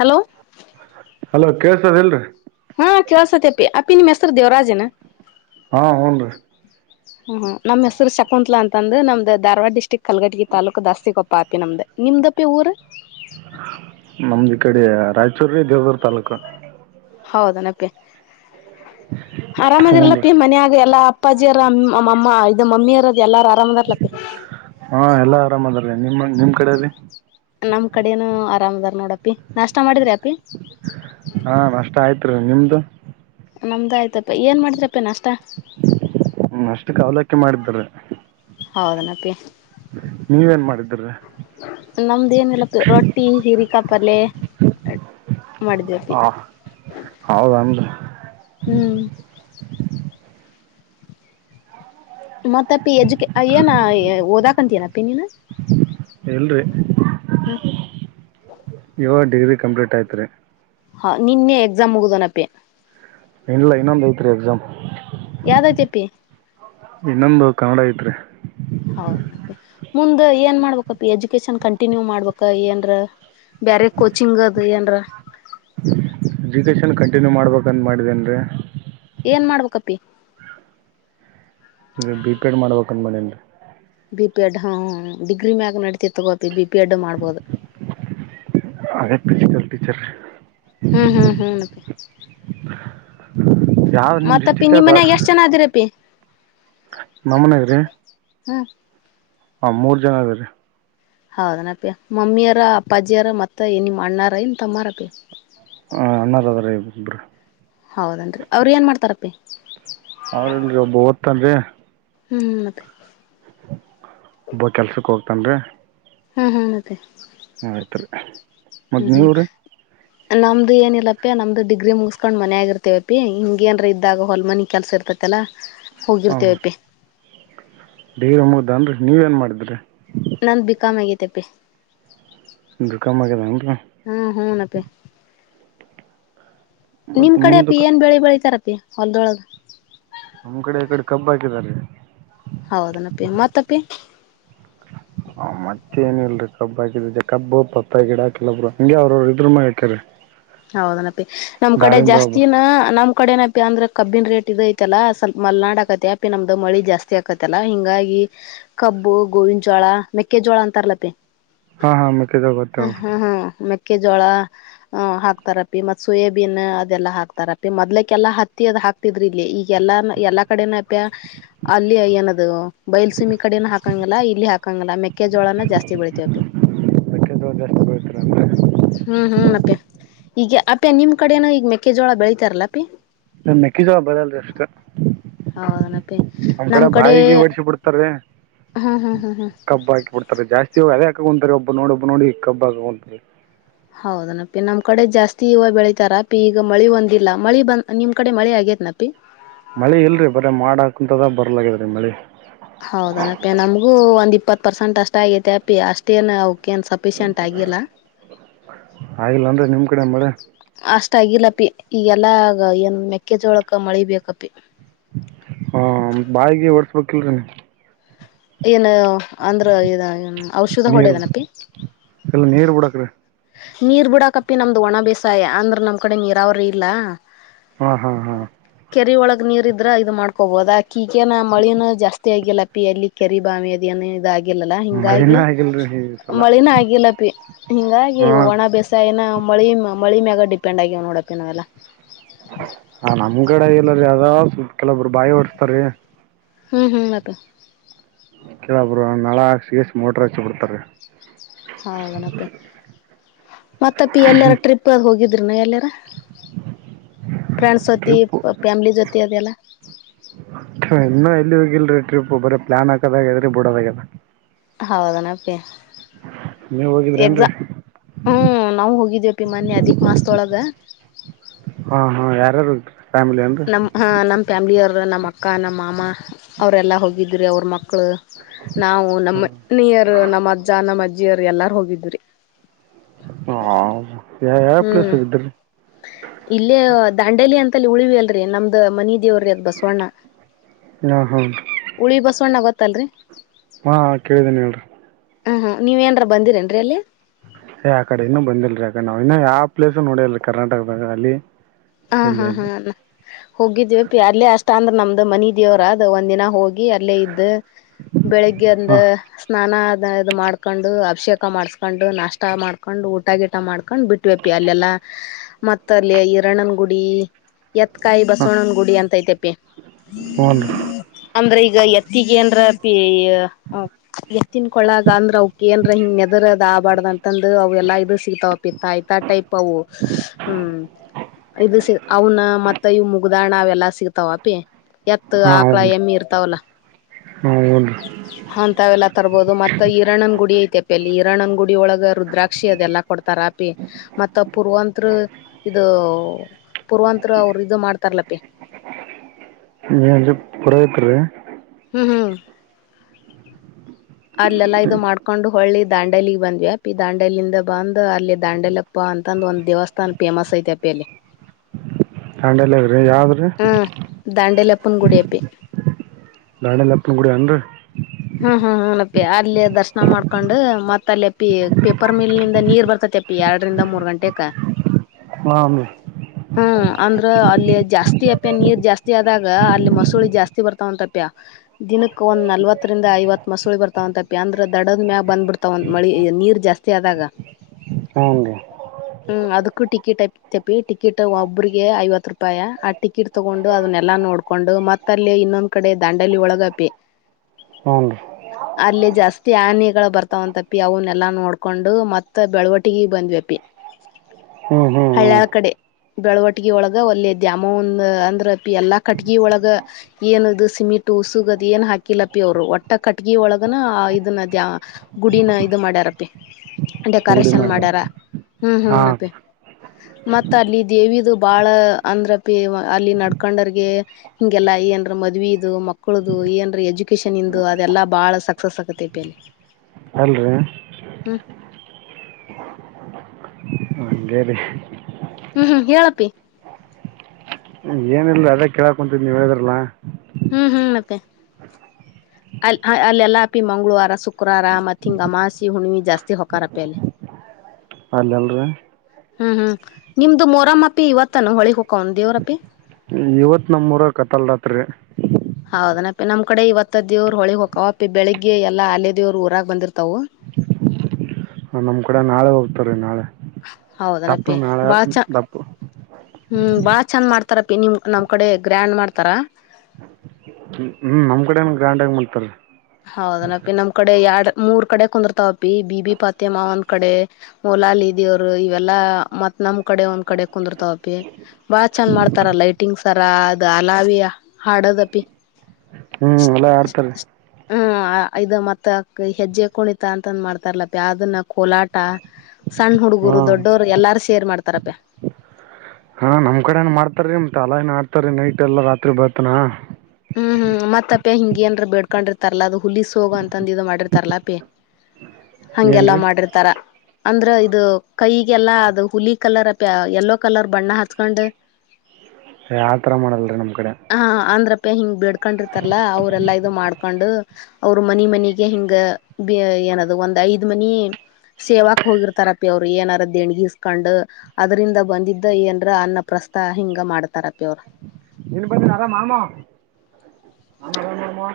hello hello ಕೇಸದ್ ಇಲ್ರರಿ ಪಿ ಮ್ರ್ ದೇವರಾಜೇನೆ ಹಾಂ ಹ್ಞೂ ರೀ ಹ ನಮ್ಮ ಹೆಸರು ಶಕುತ್ಲಾ ಅಂತಂದ್ರ ನಮ್ದ ಧಾರವಾಡ ಡಿಸ್ಟಿಕ್ ಕಲ್ಗಟಗಿ ತಾಲೂಕು ದಾಸ್ತಿ ಕೊೊ ಪಾಪಿ ನಮ್ದ ನಿಮ್ದಪ್ಪಿ ಊರ ನಮ್ದ ಈ ಕಡೆ ರಾಯಚೂರು ದೇವದ ತಾಲೂಕು ಹೌದ ನಪೆ ಹ್ಞೂ ರೀ ಆರಾಮಾಗಿರ್ಲ್ಲಪ್ಪ ಮನ ಆಾಗ ಎಲ್ಲಾ ಅಪ್ಪಾಜಿಯರ ಅಮ್ಮ ಇದ ಮಮ್ಮಿಯರ ಎಲ್ಲಾರು ಆರಾಮದರ್ಲತಿ ನಿಮ್ ಕಡೆ ಅಲ್ಲಿ ನಮ್ ಕಡನು ಆರಾಮದಾರ್ ನೋಡಪಿ ನಾಷ್ಟ ಮಾಡಿದ್ರೆ ಹಾ ನಷ್ಟ ಆಯ್ತ್ರಿ ನಿಮ್ದು ನಮ್ದುಯ್ತಪ್ಪ ಏನು ಮಾಡಿದ್ರಪ್ಪ ನ ನಷ್ಟ ಹ ಅಷ್ಟುಕೆ ಅವಲಕ್ಕೆ ಮಾಡಿದಿದ್ದಾರೆ [unintelligible] ಹೌದನಪ್ಪಿ ನೀವೇನ್ ಮಾಡಿದ್ದರಿ ನಮ್ದೇಏನ್ಲ್ಲಪ್ಪ ರೊಟ್ಟಿ ಹೀರಿಕಾಪಲೆೆ [unintelligible] ಮಾಡಿದವಿಪಿ ಹಾಂ ಹೌದನ್ರಿ ಹ್ಮ್ ಮತ್ತಪ್ಪಿ ಎಜು [unintelligible] ಏನ ಓದಾಕಂತ ನಪ್ಪಿ ನೀನು ಎಲ್ರಿ ಹಾ ಇವಗ ಡಿಗ್ರಿ ಕಂಪ್ಲೀಟ್ ಆಯತ್ರಿ ಹಾ ನಿನ್ನೆ ಎಕ್ಸಾಮ್ ಮುಗುದನಪ್ಪೆ ಇನ್ಲ್ಲ ಇನ್ನೊಂದು ಐತ್ರಿ ಎಕ್ಸಾಮ್ ಯ್ದಾಗ್ತಪ್ಪಿ ಇನ್ನೊಂದು ಕನ್ನಡ ಐತ್ ಹೌದ ಮುಂದ್ ಏನ್ ಮಾಡ್ಬೇಕಪ್ಪ ಎಜುಕೇಶನ್ ಕಂಟಿನ್ಯೂ ಮಾಡ್ಬ ಏನ್ರ ಬೇರೆ ಕೋಚಿಂಗ ಅದು [unintelligible] [unintelligible] ಎಜುಕೇಷನ್ ಕಂಟಿನ್ಯೂ ಮಾಡ್ಬೇಕಂತ ಮಾಡಿದ್ದೇನ್ ರೀ ಏನ್ ಮಾಡ್ಬೇಕಪ್ಪಿ ಇದು ಬಿಪೇಡ್ ಮಾಡ್ಬೇಕಂದ ಮಾಡಿದಿನಿ ರೀ ಬಿ ಪಿ ಎಡ್ ಹ ಡಿಗ್ರಿ ಮ್ಯಾಗ ನಡೀತೈತಿ ತಗೋ ಬಿ ಪಿ ಎಡ್ ಮಾಡ್ಬೋದು ಹಾಗ ಫಿಸಿಕಲ್ ಟೀಚರ್ ಹ್ಮ್ ಹ್ಮ್ ಹ್ಮ್ [unintelligible] ಯಾವ್ದ ನಿಮ್ ಡಿಸ್ಟಿಕ್ ಅದ ಮನ್ಯಾಗ ಎಷ್ಟ್ [unintelligible] ಜನ ಅದಿರಪ್ಪಿ ನಮ್ಮನಾಗ್ರೀ ಹ್ಮ್ ಹ ಮೂರ್ ಜನ ಅದ ರೀ ಹೌದನಪ್ಪ ಮಮ್ಮಿಯಾರ ಅಪ್ಪಾಜಿಯರ ಮತ್ತ ನಮ್ಮ್ ಅಣ್ಣಾರ ಇನ್ ತಮ್ಮಾರಪಿ ಹಾ ಅಣ್ಣಾರ [unintelligible] ಅದಾರ ಇಬ್ರು ಹೌದೇನ್ರಿ ಅವ್ರ ಏನ್ ಮಾಡ್ತಾರಪ್ಪಿ ಅವ್ರಲ್ರಿ ಒಬ್ಬ ಓದತ್ತನ್ರಿ ಹ್ಮ್ ಅತ್ತೇ [unintelligible] ಒಬ್ಬ ಕೆಲ್ಸಕ್ ಹೋಗ್ತನ್ರಿ ಹ್ಮ್ ಹ್ಮ ಮತ್ತೆ [unintelligible] ಹ ಆಯ್ತ್ ರೀ ಮದ್ ಹ್ಮ್ ನೀವ್ರೀ ನಮ್ದು ಏನಿಲ್ಲಪ್ಪಿ ನಮ್ದು ಡಿಗ್ರಿ ಮುಗಸ್ಕೊಂಡ್ ಮನ್ ಆಗಿರ್ತವಪಿ ಹಿಂಗ ಏನ್ರ ಇದಾಗ ಹೊಲ್ ಮನಿ ಕೆಲ್ಸ ಇರ್ತತಿ [unintelligible] ಆತ್ತಲ್ಲ ಹೋಗಿರ್ತೇವಪಿ ಡೇರ ಮುದ ಅನ್ರಿ ನೀವ ಏನ್ ಮಾಡಿದ್ರಿ ನನ್ ಬಿಕಾಂ ಆಗತೆಪ್ಪಿ ಬಿಕಾಂ ಮಾಡಾಗಂತ ಪೆ [unintelligible] ಮತ್ತು ನಿಮ್ ಕಡೆ ಅಪಿ ಮುಂದಕ್ಕೆ ಏನ್ ಬೆಳಿ ಬೆಳಿತಾರಪೀ ಹೊಲ್ದೊಳಗ ನಮ್ ಕಡೆ [unintelligible] ಕಡೆ ಕಬ್ ಹಾಕಿದ್ದಾರೆ ಹೌದನಪ್ಪಿ ಮತ್ತಪ್ಪಿ ಹ ಮತ್ತೆ ಏನಲ್ರರಿ ಕಬ್ಬ ಹಾಕಿದ ಜ ಕಬ್ಬ ಬಾತ [unintelligible] ಗಿಡಾಕಲ್ಲೊಬ್ರು ಹಂಗೆ ಅವ್ರರು ಇದ್ರ ಹಾಕ್ಯಾರರಿ ಹೌದನಪಿ ನಮ್ ಕಡೆ ಒಬ್ಬ ಜಾಸ್ತಿನ ನಮ್ [unintelligible] ಕಡೆನ ಅ ಅಂದ್ರೆ ಕಬ್ಬಿನ ರೇಟ್ ಇದ ಐತಲ್ಲ ಸ್ಲ್ ಮಲ್ನಾಡ ಆಕತ್ತ ಅಪ ನಮ್ದ ಮಳಿ ಜಾಸ್ತಿ ಆಕತತ್ತಲ್ಲಾ ಹಿಂಗಾಗಿ ಕಬ್ಬು ಗೋವಿನ ಜೋಳ ಮೆಕ್ಕೆಜೋಳ ಅಂತಾರಲಪೆ ಹಾಂ ಹಾಂ ಮೆಕ್ಕೆಜೋಳ ಹ ಗೊತ್ತೇವೆ ಹ್ಮ ಹ್ಮ ಮೆಕ್ಕೆ ಜೋಳ ಹ ಹಾ ಹಾಕ್ತಾರಪಿ ಮತ್ ಸೋಯಬೀನ್ ಅದೆಲ್ಲ ಹಾಕ್ತಾರ ಪಿ ಮದ್ಕಲ್ಲಾ ಹತ್ತಿ ಅ ಹಾಕ್ತಿದ್ರಿ ಇಲ್ಲಿ ಈಗ [unintelligible] ಎಲ್ಲ ಎಲ್ಲಾ ಕಡೆನ ಅಲ್ಲಿ ಏನದು ಬೈಲ್ಸುಮಿ ಕಡೆನ ಹಾಕಂಗಲ್ಲ ಇಲ್ಲಿ ಹಾಕಂಗಲ್ಲ ಮೆಕ್ಕೆಜೋಳನ ಜಾಸ್ತಿ ಬೆಳಿತೀವಿ [unintelligible] ಮೆಕ್ಕೆಜೋಳ ಜಾಸ್ತಿ ಬೆಳಿತಾರೆ ಅಂದರೆ ಹ್ಮ್ ಹ್ಮ್ ಅಪೆ ಈಗ ಅಪೀ ನಿಮ್ ಕಡೇನನು ಈಗ ಮೆಕ್ಕೆಜೋಳ ಬೆಳಿತಾರಲ್ಲ ಅಪಿ ಸ ಮೆಕ್ಕಿ ಜವಾ ಬದಲ್ರಿ ಅಷ್ಟ ಹೌದನಪ್ಪಿ ನಮ್ ಕಡೆ ಬಾಯಿಗೆ ಹೊಡಸ ಬಿಡ್ತಾರೀ ಹ್ಮ್ ಹ್ಮ್ ಹ್ಮ್ ಹ್ಮ್ ಕಬ್ಬ ಹಾಕಿಬ ಬಿಡ್ತಾರೆ ಜಾಸ್ತಿ ಹೋಗಿ ಅದೇ ಹಾಕೊಂತಾರೆ ಒಬ್ಬ ನೋಡ ಒಬ್ಬ ನೋಡಿ ಕಬ್ಬ ಹಾಕೊಂತಾರೆ ಹೌದನಪ್ಪ ನಮ್ ಕಡೆ ಜಾಸ್ತಿ ಇವ ಬೆಳಿತಾರ ಅ ಪ ಈಗ ಮಳಿ ಒಂದಿಲ್ಲ ಮಳಿ ಬಂದ ನಿಮ್ ಕಡೆ ಮಳೆ ಆಗ ನಿ ಮಳಿ ಇಲ್ರಿ ಬರೀ ಮಾಡಾಕಂತದ ಬರ್ಲೇ್ರೀ ಮಳಿ ಹೌದನಪ್ಪಿ ನಮಗೂ ಒಂದ್ ಇಪ್ಪತ್ ಪರ್ಸೆಂಟ್ ಅಷ್ಟ ಆಗೇತೆ ಅಪಿ ಅಷ್ಟೇನ್ ಸಫಂಟ್ ಆಗಿಲ್ಲ ಆಗಿಲ್ಲ ಅಂದ್ರೆ ನಿಮ್ ಕಡೆ ಮಳೆ ಅಷ್ಟ ಆಗಿಲ್ಲ ಪಿ ಈಗೆಲ್ಲಗ ಏನ್ ಮೆಕ್ಕೆಜೋಳಕ ಮಳಿ ಬೇಕಪಿ ಹಾ ಬಾಯಿಗೆ ಒಡ್ಸ್ಬೇಕಕ್ಿಲ್ರೀ ಏನು ಅಂದ್ರ ಔಷಧ ನೀರ್ ಹೊಡೆದನಪಿ ಇಲ್ಲ ನೀರ್ ಬಿಡಕ್ರಿ ನೀರ್ ಬಿಡಾಕಪ್ಪಿ ನಮ್ದು ಒಣ ಬೇಸಾಯ ಅಂದ್ರ ನಮ್ ಕಡೆ ನೀರಾವ್ರ ಇಲ್ಲ ಹ್ಮ ಹಾ ಹಾ ಕೆರಿ ಒಳಗ ನೀರ್ ಇದ್ರ ಇದು ಮಾಡ್ಕೋಬಹದ ಕೀಗನ ಮಳನು ಜಾಸ್ತಿ ಆಗಿಲ್ಲ ಪಿ ಅಲ್ಲಿ ಕೆರಿ ಬಾಮಿ ಅದ ಇದಾಗಿಿಲ್ಲಲ್ಲ ಮಳಿನ ಹಿಂಗಾಗಿ ಆಗಿಲ್ರಿ ಈ ಸಲ ಮಳಿನ ಆಗಿಲ್ಲ ಪ ಹಿಂಗಾಗಿ ಹಾ ಬೇಸ ಏನ ಮಳಿ ಮಳಿ ಮ್ಯಾಗ ಡಿಪೆಂಡ್ ಆಗಿವವ ನೋಡಪ್ಪನಾವೆಲ್ಲ ಕೆಲೊಬ್ರು ಬಾಯಿ ಓಡಸ್ತಾರೆೀ ಹ್ಮ್ ಹ್ಮ್ ಮಾತು ಕೇಳಬ್್ರ ನಾಳಾ ಸಿಸ್ ಮೋಟರ್ ಹಚ್ಚಿ ಬಿಡ್ತಾರೀ ಹೌದನಪ್ಪ ಮತ್ತಪ ಎಲ್ಲಾರ ಟ್ರಿಪ್ ಹೋಗಿದ್ರನು ಎಲ್ಲಾರ ಫ್ರೆಂಡ್ಸ್ ಜೊತಿ ಫ್ಯಾಮಿಲಿ ಜೊತೆ ಅದೆಲ್ಲ ಇನ್ನು ಎಲ್ಲಿ ಹೋಗಿಲ್ರರಿ ಟ್ರಿಪ್ ಬರ ಪ್ಲಾನ್ ಹಾಕದಾಗದ್ರರಿ ಬಿಡೋದಾಗ್ಯದ ಹೌದನಪ್ಪಿ ನೀವ್ ಎಕ್ಸಾ ಹೋಗಿದ್ರೇನ್ರಿ ಹ್ಮ್ ನಾವು ಹೋಗಿದ್ದೇಪ್ಪಿ ಮನ್ನಿ ಅದಿಕ್ ಮಾಸದೊಳಗ ಹಾ ಹಾ ಯಾರಾರು ನಮ್ ಹ ನಮ್ ಫ್ಯಾಮಿಲಿಿಯ ಅವರು ನಮ್ಮ್ ಅಕ್ಕ ನಮ್ಮ ಮಾಮಾ ಅವ್ರೆಲ್ಲಾ ಹೋಗಿದ್ರಿ ಅವ್ರ ಮಕ್ಳು ನಾವು ಹಾ ನಮ್ಮನಿಯರು ನಮ್ಮ ಅಜ್ಜ ನಮ್ಮ ಅಜ್ಜಿಯರು ಎಲ್ಲಾರು ಹೋಗಿದ್್ರಿ ಹಾ ಹ್ಮ್ ಇಲ್ಲೇ ದಾಂಡೇಲಿ ಅಂತಲ್ಲಿ ಉಳಿವಿ ಅಲ್ರರಿ ನಮ್ದ ಮನಿ ದೇವರು ಅದ್ ಬಸವಣ್ಣ ಹಾ ಹಾ ಹುಳಿ ಬಸವಣ್ಣ ಗೊತ್ತಲ್ರಿ ಹಾ ಕೇಳಿದ್ದೇನೆಿ ಹೇಳ್ರಿ ಹ್ಮ ಹ ನೀವ ಏನರ ಬಂದಿರೇನ್ರರಿ ಅಲ್ಲಿ ಏ ಆ ಕಡೆ ಇನ್ನುೂ ಬಂದಿಲ್ರಿ ಅಗ ನಾವ್ ಇನ್ನ ಯಾವ ಪ್ಲೇಸ್ ನೋಡಿಲ್ರಿ ಕರ್ನಾಟಕದಾಗ ಅಲ್ಲಿ ಹಾ ಇಲ್ಲಿ ಹಾ ಹಾ ಇಲ್ಲಿ ಹೋಗಿದ್ವಿ ಪಿ ಅರ್ಲ್ಲಿ ಅಷ್ಟ ಅಂದ್ರ ನಮ್ದ್ ಮನ ದೇವ್ರ ಅದ ಒಂದ್ಿನ ಹೋಗಿ ಅಲ್ಲೇ ಇದ್ದ ಬೆಳಿಗ್ಗೆ ಒಂದ ಹಾ ಸ್ನಾನ ಇದು ಮಾಡ್ಕೊಂಡು ಅಭಿಷೇಕ ಮಾಡ್ಸ್ಕೊಂಡು ನಷ್ಟ ಮಾಡ್ಕೊಂಡು ಊಟ ಗೀಟ ಮಾಡ್ಕೊಂಡ್ ಬಿಟ್ವಪಿ ಅಲ್ಲೆಲ್ಲಾ ಮತ್ತ ಅಲ್ಲಿ ಹರಣ್ಯನ್ ಗುಡಿ ಎತ್ಕಾಯಿ ಹಾ ಬಸವಣನ ಗುಡಿ ಅಂತಐತೆಪ್ಪಿ ಹ್ಞೂನ್ರಿ ಅ್ರೆ ಈಗ ಎತ್ತಿಗೆ ಅನ್ರ ಪ ಎಷ್ಟನ್ ಕೊಳಗ ಅಂದ್ರ ಅವ್ಕ್ ೇಏ್ರ ಹಿಂಗ್ ನದರದ ಆಬಾರ್ದ್ ಅಂತಂದ ಅವ ಎಾ ಇದು ಸಿಗ್ತಾವಪ್ಪಿತ್ತ ಆಯ್ತಾ ಟೈಪ್ ಹ್ಮ್ ಇದು ಅವನ ಮತ್ತ ಇವ್ ಮುಗ್ದಣ ಅವೆಲ್ಲಾ ಸಿಗ್ತಾವಪಿ ಎತ್ತು ಹಾ ಆಕಳ ಹ್ಞೂನ್ರಿ ಎಮ್ಮಿ ಇರ್ತಾವಲ್ಲ ಹಾ ಹ್ಞೂನ್ರಿ ಾವೆಲ್ಲ ತರಬಹದು ಮತ್ತೆ ಈರಣನ್ ಗುಡಿಐ ಪ ಅಲ್ಲಿ ಇರಣನ್ ಗುಡಿ ಒಳಗ ರುದ್ರಾಕ್ಷಿ ಅದೆಲ್ಲಾ ಕೊಡ್ತಾರ ಆಪಿ ಮತ್ತ ಪುರ್ವತ್ ಅದು ಪೂರ್ವಂತರು ಅವರು ಇ ಮಾಡ್ತಾರ್ಲಪಿ ನೀಜ ಪುರತ್ರ ರ ಹ್ಮ್ ಹ್ಮ್ ಅಲ್ಲೆಲ್ಲಾ ಇದು ಮಾಡ್ಕೊಂಡು ಹೊಳ್ಳಿ ದಾಂಡೆಲಿಗ್ ಬಂದ್ವಿ ಅಪ್ಪಿ ದಾಂಡಲಂದ ಬಂದ್ ಅಲ್ಲಿ ದಾಂಡೆಲಪ್ಪ ಅ ಅಂತಂದು ಒಂದ ದೇವಸ್ಥಾನ ಫೇಮಸ್ ಐತೆ ಅಪ್ಪ ಅಲ್ಲಿ ದಾಂಡೇಲಗ್ರಿ ಯಾವ್ದ್ರೀ ಹಪ್ಪನ್ ಗುಡಿಯಪ್ಪಿ ನಡಲ್ಲಪ್ಪನ್ ಗೂಡಿ ಅನ್ರಿ ಹ್ಮ್ ಹ್ಮ್ ಹ್ಮ ಅಪ್ಪಿ ಅಲ್ಲಿ ದರ್ಶನ ಮಾಡ್ಕೊಂಡು ಮತ್ ಅಲ್ಲಿ ಅಪ್ಪಿ ಪೇಪರ್ ಮಿಲ್ಂದ ನೀರ್ ಬರ್ತತಿ ಅಪ್ಪಿ ಎರಡರಿಂದ ಮೂರು ಗಂಟೆಕ್ಕ ಹಾ ಅಮ್ಮಿ ಹ್ಮ್ ಅಂದ್ರ ಅಲ್ಲಿ ಜಾಸ್ತಿ ಅಪ್ಯ ನೀರ್ ಜಾಸ್ತಿ ಆದಾಗ ಅಲ್ಲಿ ಮಸೂಳೆ ಜಾಸ್ತಿ ಬರ್ತಾವಂತಪ್ಯ ದಿನಕ್ಕ ಒಂದ್ ನಲ್ವತ್ತು ಹತ್ತರಿಂದ ಐವತ್ ಮಸೂಳಿ ಬರ್ತಾವಂತಪಿ ಅಂದ್ರೆ ದಡದ ಮ್ಯಾಗ ಬಂದ್ ಬಿಡ್ತಾವ ಮಳಿ ನೀರ್ ಜಾಸ್ತಿ ಆದಾಗ ಹಂಗೆ ಹ್ಮ್ ಅದಕ್ಕೂ ಟಿಕೆಟ್ ಐತಪಿ ಟಿಕೆಟ್ ಒಬ್ರಿಗೆ ಐವತ್ ರೂಪಾಯಿ ಆ ಟಿಕೆಟ್ ತಗೊಂಡು ಅದನ್ನೆಲ್ಲ ಎಲ್ಲ ನೋಡ್ಕೊಂಡು ಮತ್ತಲ್ಲಿ ಇನ್ನೊಂದ್ ಕಡೆ ದಂಡಲಿ ಒಳಗಪಿ ಹ್ನ್ ರೀ ಅಲ್ಲಿ ಜಾಸ್ತಿ ಆನಿಗಳು ಬರ್ತಾವಂತಪಿ ಅವನ್ನೆಲ್ಲಾ ನೋಡ್ಕೊಂಡು ಮತ್ತ ಬೆಳವಟಿಗ ಬಂದ್ವಿಪಿ ಹ್ಞೂ ಹ್ಞೂ ಹಳಳ್ ಕಡೆ ಬೆಳವಟ್ಟಗಿ ಒಳಗ ಒಲ್ಲೆ ಧ್ಯ್ಯಾಮಂದ ಅಂದ್ರ ಎಲ್ಲಾ ಕಟ್ಗಿ ಒಳಗ ಏನದು ಸಿಮಿಂ ಟೂಸು ಗದಿಯನ್ ಹಾಕಿ ಕಿಲಪಿ ಅವರು ಒಟ್ಟ ಕಟ್ಗಿ ಒಳಗನ ಇದನ್ನ ದ ಗುಡಿನ ಇದು ಮಾಡ್ಯಾರಪಿ ಗುಡಿ ಡೆಕೋರೇಶನ್ ಮಾಡ್ರಿ ಮಾಡ್ಯಾರ ಹ್ಮ್ ಹಾಂ ಹ್ಮ್ನಪೇ ಮತ್ತ ಅಲ್ಲಿ ದೇವಿದು ಬಾಳ ಅಂದ್ರ ಪಿ ಅಲ್ಲಿ ನಡ್ಕೊಂಡರ್ಗೆ ಹಿಂಗೆಲ್ಲಾ ಏನರ ಮದವಿದು ಇದು ಮಕ್ಕಳದು ಏನ್ರ ಎಜು ಎಜುಕೇಶನ್ ಇಂದು ಅದೆಲ್ಲಾ ಬಾಳ ಸಕ್ಸಸ್ ಆಗುತ್ತೆ ಪಲ್ಲಿ ಅಲ್ರಿ ಹಾ ಏರಿ ಹ್ಮ್ ಹ್ಮ್ ಹೇಳಪ್ಪಿ ಏನಿಲ್ಲ ಲೀ ಅದೇ ಕೇಳಾಕ್ ಕುಂತಿದ್ ನೀವು ಹೇಳಿದ್ರಲ್ಲಾ ಹ್ಮ್ ಹ್ಮ್ ಮತ್ತೆ ಅ ಅಲ್ಲೆಲ್ಲಾ ಅಪಿ ಮಂಗಳವಾರ ಶುಕ್ರವಾರ ಮತ್ ಹಿಂಗ ಹಮಾಸಿ ಹುಣವಿ ಜಾಸ್ತಿ ಹೂಕಾರಪ್ಪಿ ಅಲ್ಲಿ ಅಲ್ಲಿ ಅಲ್ಲರಿ ಹ್ಮ್ ಹ್ಮ್ ನಿಮ್ದು ಮೋರಮ್ಮಪ್ಪಿ ಇವತ್ತನು ಹೊಳಿ ಹೋಕವನ್ ದೇವ್ರಪ್ಪಿ ಇವತ್ತು ನಮ್ಮೂರ ಕಥಲ್ ರಾತ್ರಿ ಹೌದನಪ್ಪಿ ನಮ್ ಕಡೆ ಇವತ್ತ ದೇವ್ರ ಹೊಳಿ ಹೋಗವಪ ಬೆಳಿಗ್ಗೆ ಎಲ್ಲಾ ಅಲ್ಲೇ ದೇವ್ರರು ಊರಾಗ ಬಂದಿರ್ತವು ನಮ್ ಕೂಡೆ ನಾಳೆ ಹೋಗ್ತಾರ್ರೀ ನಾಳೆ ದಪ್ಪನ ಹೌದನಪ್ಪಿ ನಾಳೆ ಬಾಳ ಚ ದಪ್ಪು ಹ್ಮ್ ಬಾಳ ಚಂದ ಮಾಡ್ತಾರ ಪಿ ನಿಮ ನಮ್ ಕಡೆ ಗ್ರ್ಯಾಂಡ್ ಮಾಡ್ತಾರ ಹ್ಮ್ ಹ್ಮ್ ನಮ್ ಕಡೆನ ಗ್ರ್ಯಾಂಡ ಆಗಿ ಮಾಡ್ತಾರ ಹೌದನಪಿ ನಮ್ ಕಡೆ ಎರಡ್ ಮೂರ್ ಕಡೆ ಕುಂದರ್ತಾವಪಿ ಬಿ ಬಿ ಪಾತಿಮ್ಮ ಒಂದ್ ಕಡೆ ಮೊಲಾಲಿ ಇದೀವರು ಇವೆಲ್ಲಾ ಮತ್ ನಮ್ ಕಡೆ ಒಂದ್ ಕಡೆ ಕುಂದರ್ತಾವಪಿ ಬಾ ಚಂದ ಮಾಡ್ತಾರ ಲೈಟಿಂಗ್ಸ್ರ ಅದ ಅಲಾವೀ ಹಾಡದಪಿ ಹ್ಞ ಎಲ್ಲ ಆಡ್ತ್ರ ಹ್ಮ ಮತ್ತ ಹೆಜ್ಜೆ ಕುಣಿತ ಅಂತ ಮಾಡ್ತಾರಲಪಿ ಅದನ್ನ ಕೋಲಾಟ ಸಣ್ಣ ಹುಡು ಹಾ ಹಗುರು ದೊಡ್ಡೋರು ಎಲ್ಲಾರು ಸೇರ್ ಮಾಡ್ತಾರಪ್ಪ ಹಾ ನಮ್ ಕಡೆನ ಮಾಡ್ತಾರೀ ಮತ್ತ ಅಲೈನ್ ಆಡ್ತಾರ ನೈಟ್ ಎಲ್ಲ ರಾತ್ರಿ ಬತ್ನಾ ಹ್ಮ್ ಹ್ಮ್ ಮತ್ತಪ್ಪೆ ಹಿಂಗೆೇನ್ರ ಬೇಡ್ಕೊಂಡಿರ್ತಾರಲ ಅದು ಹುಲಸ್ಗೋ ಅಂತಂದ ಇದು ಮಾಡಿರ್ತಾರಲಾ ಅಪ್ಯ ಹಂಗೆಲ್ಲ ಏನ್ರಿ ಮಾಡಿರ್ತಾರ ಅಂದ್ರ ಇದು ಕೈಗೆಲ್ಲಾ ಅದು ಹುಲಿ ಕಲರ್ ಅಪಿ ಯೆಲ್ಲೋ ಕಲರ್ ಬಣ್ಣ ಹಚ್ಕೊಂಡ್ ಹ ಆತರ ಮಾಡಲ್ರಿ ನಮ್ಮ್ ಕಡೆ ಬೇಡಕೂಂಡಿತರಲ್ಲ ಅವರೆಲ್ಲ ಇದು ಮಾಡಕೂಂಡು ಅವರು ಮನಿ ಮನಿಗ ಹಿಂಗ ಏನದು ಒಂದ್ ಐದ್ ಮನಿ ಸೇವಾಕ್ ಹೋಗಿರ್ತಾರಪ್ಪಿ ಅವ್ರು ಏನಾರ ದೆಣಗಿಸಕಂಡ್ ಅದರಿಂದ ಬಂದಿದ್ದ ಏನ್ರ ಅನ್ನ ಪ್ರಸ್ ತ ಹಿಂಗ ಮಾಡ್ತಾರ ಪಿ ಅವ್ರ ಬ ನರಾಮಾಮ ಹಾಮ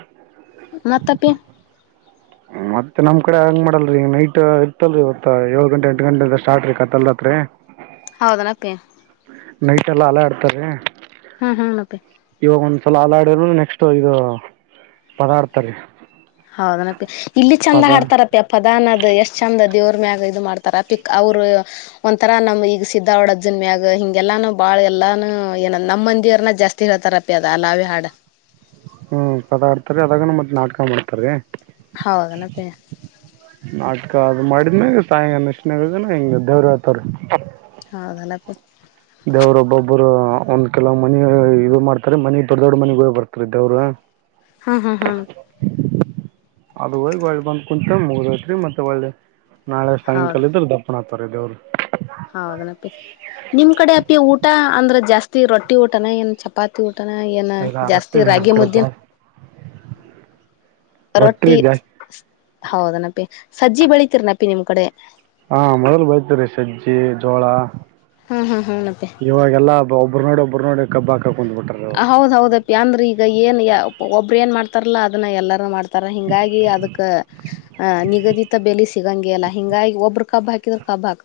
ಮಾತಪ್ಪೇ ಮತ್ತೆ ನಮ್ ಕಡೆ ಹಂಗ ಮಾಡಲ್ರಿ ನೈಟ್ ಇತ್ತಲ್ರಿ ಇವತ್ ಏಳ ಗಂಟೆ ಎಂಟು ಗಂಟೆ ಸ್ಟಾರ್ಟ ರೀ ಕತ್ತಲ್ರಾತ್ರಿ ಹೌದನಪ್ಪಿ ನೈಟ್ ಎಲ್ಲ ಅಲ ಆಡ್ತಾರೆ ಹ್ಮ್ ಹ್ಮ ಮತ್ತೆ ಸಲ ಹಾಲಾಡರ್ರು ನೆಕ್ಸ್ಟ್ ಇದು ಪದಾರ್ಥ ರೀ ಹೌದನಪ್ಪಿ ಇಲ್ಲಿ ಚಂದ ಹಾಡ್ತಾರಪಿ ಅಪ್ಪದಾನನ್ದ್ ಎಷ್ಟ್ ಚಂದ ಅ ದೇವ್ರ ಮ್ಯಾಗ ಇದು ಮಾಡ್ತಾರ ಪಿಕ್ ಅವರು ಒಂಥರ ನಮ್ ಈಗ ಸಿದ್ದ ಅವಡ್ ಅರ್ಜುನ್ ಮ್ಯಾಗ ಹಿಂಗೆಲ್ಲ ಬಾಳ ಹಾ ಎಲ್ಲಾನು ಏನ ನಮ್ಮ ಮಂದಿರನ ಜಾಸ್ತಿ ಹೇಳ್ತಾರಪಿ ಅದ ಅಲ್ಲಾವೇ ಹಾಡು ಹ್ಮ್ ಪದ ಆಡ್ತಾರ ಅದಾಗನು ಮತ್ೆ ನಾಟಕ ಮಾಡ್ತಾರೀ ಹೌದ ಮತ್ತೆ ನಾಟಕ ಅದು ಮಾಡಿದನಾಗ ಸಾಯಂಕ ನಶಿನಾಗನ ಹೆಿಂಗ ದೇವ್ರ ಆತ್ರ ಹೌದಲ್ಲಪ್ಪ ದೇವ್ರ ಒಬ್ಬೊಬ್ಬರು ಒಂದ್ ಕೆಲವ ಮನ ಇದು ಮಾಡ್ತಾರೆ ಮನಿ ದೊಡ್ಡ ದೊಡ್ ಮನಿ ಹೋಗ ಬರ್ತಾರೆ ದೇವ್ರ ಹಾ ಹಾ ಹ ಅದ ಹೋಗಿ ಒಳ್ಳೆ ಬಂದ್ ಕುಂಂತ ಮುಗ್ದತ್ರಿ ಮತ್ತೆ ಒಳ್ಳೆ ನಾಳೆ ಹೌದು ಸಾಯಂಕಾಲ ಇದ್ರೆ ದಪ್ಪನತ್ ಪಡೋಲ್ ಹೌದನಪ್ಪಿ ನಿಮ್ ಕಡೆ ಅಪ್ಪಿ ಊಟ ಅಂದ್ರ ಜಾಸ್ತಿ ರೊಟ್ಟಿ ಊಟನ ಏನ್ ಚಪಾತಿ ಊಟನ ಏನ್ ಎಲ್ಲ ಜಾಸ್ತಿ ರೊಟ್ಟಿ ನಮ್ ರಾಗಿ ಕಡೆ ಮುದ್ದನ್ ಜಾಸ್ತಿ ರೊಟ್ಟಿ ಹೌದನಪಿ ಸಜ್ಜಿ ಬೆಳಿತೀರ ನಪಿ ನಿಮ್ ಕಡೆ ಹಾ ಮೊದಲು ಬೈತರಿೀ ಸಜ್ಜಿ ಜೋಳ ಹ್ಮ್ ಹ್ಮ್ ಹ್ಮ್ ನಪ್ಪಿ ಇವಾಗೆಲ್ಲಾ ಒಬ್ರು ನೋಡಿ ಒಬ್ಬರು ನೋಡಿ ಕಬ್ಬಾ ಹೌದ್ ಹೌದಪ್ಪಿ ಅಂದ್ರ ಈಗ ಏನ್ ಒಬ್ಬ್ರ ಏನ್ ಮಾಡ್ತಾರಲ್ಲಾ ಅದನ್ನ ಎಲ್ಲಾರೂ ಮಾಡ್ತ ತರ ಹಿಂಗಾಗಿ ಅದಕ್ಕ ನಿಗದಿತ ಬೆಲೆಸ ಸಿಗಂಗೆ ಎಲ್ಲ ಹಿಂಗಾಗಿ ಒಬ್ರು ಕಬ್ಾಕ್ರ ಕಬ್ಾಕ್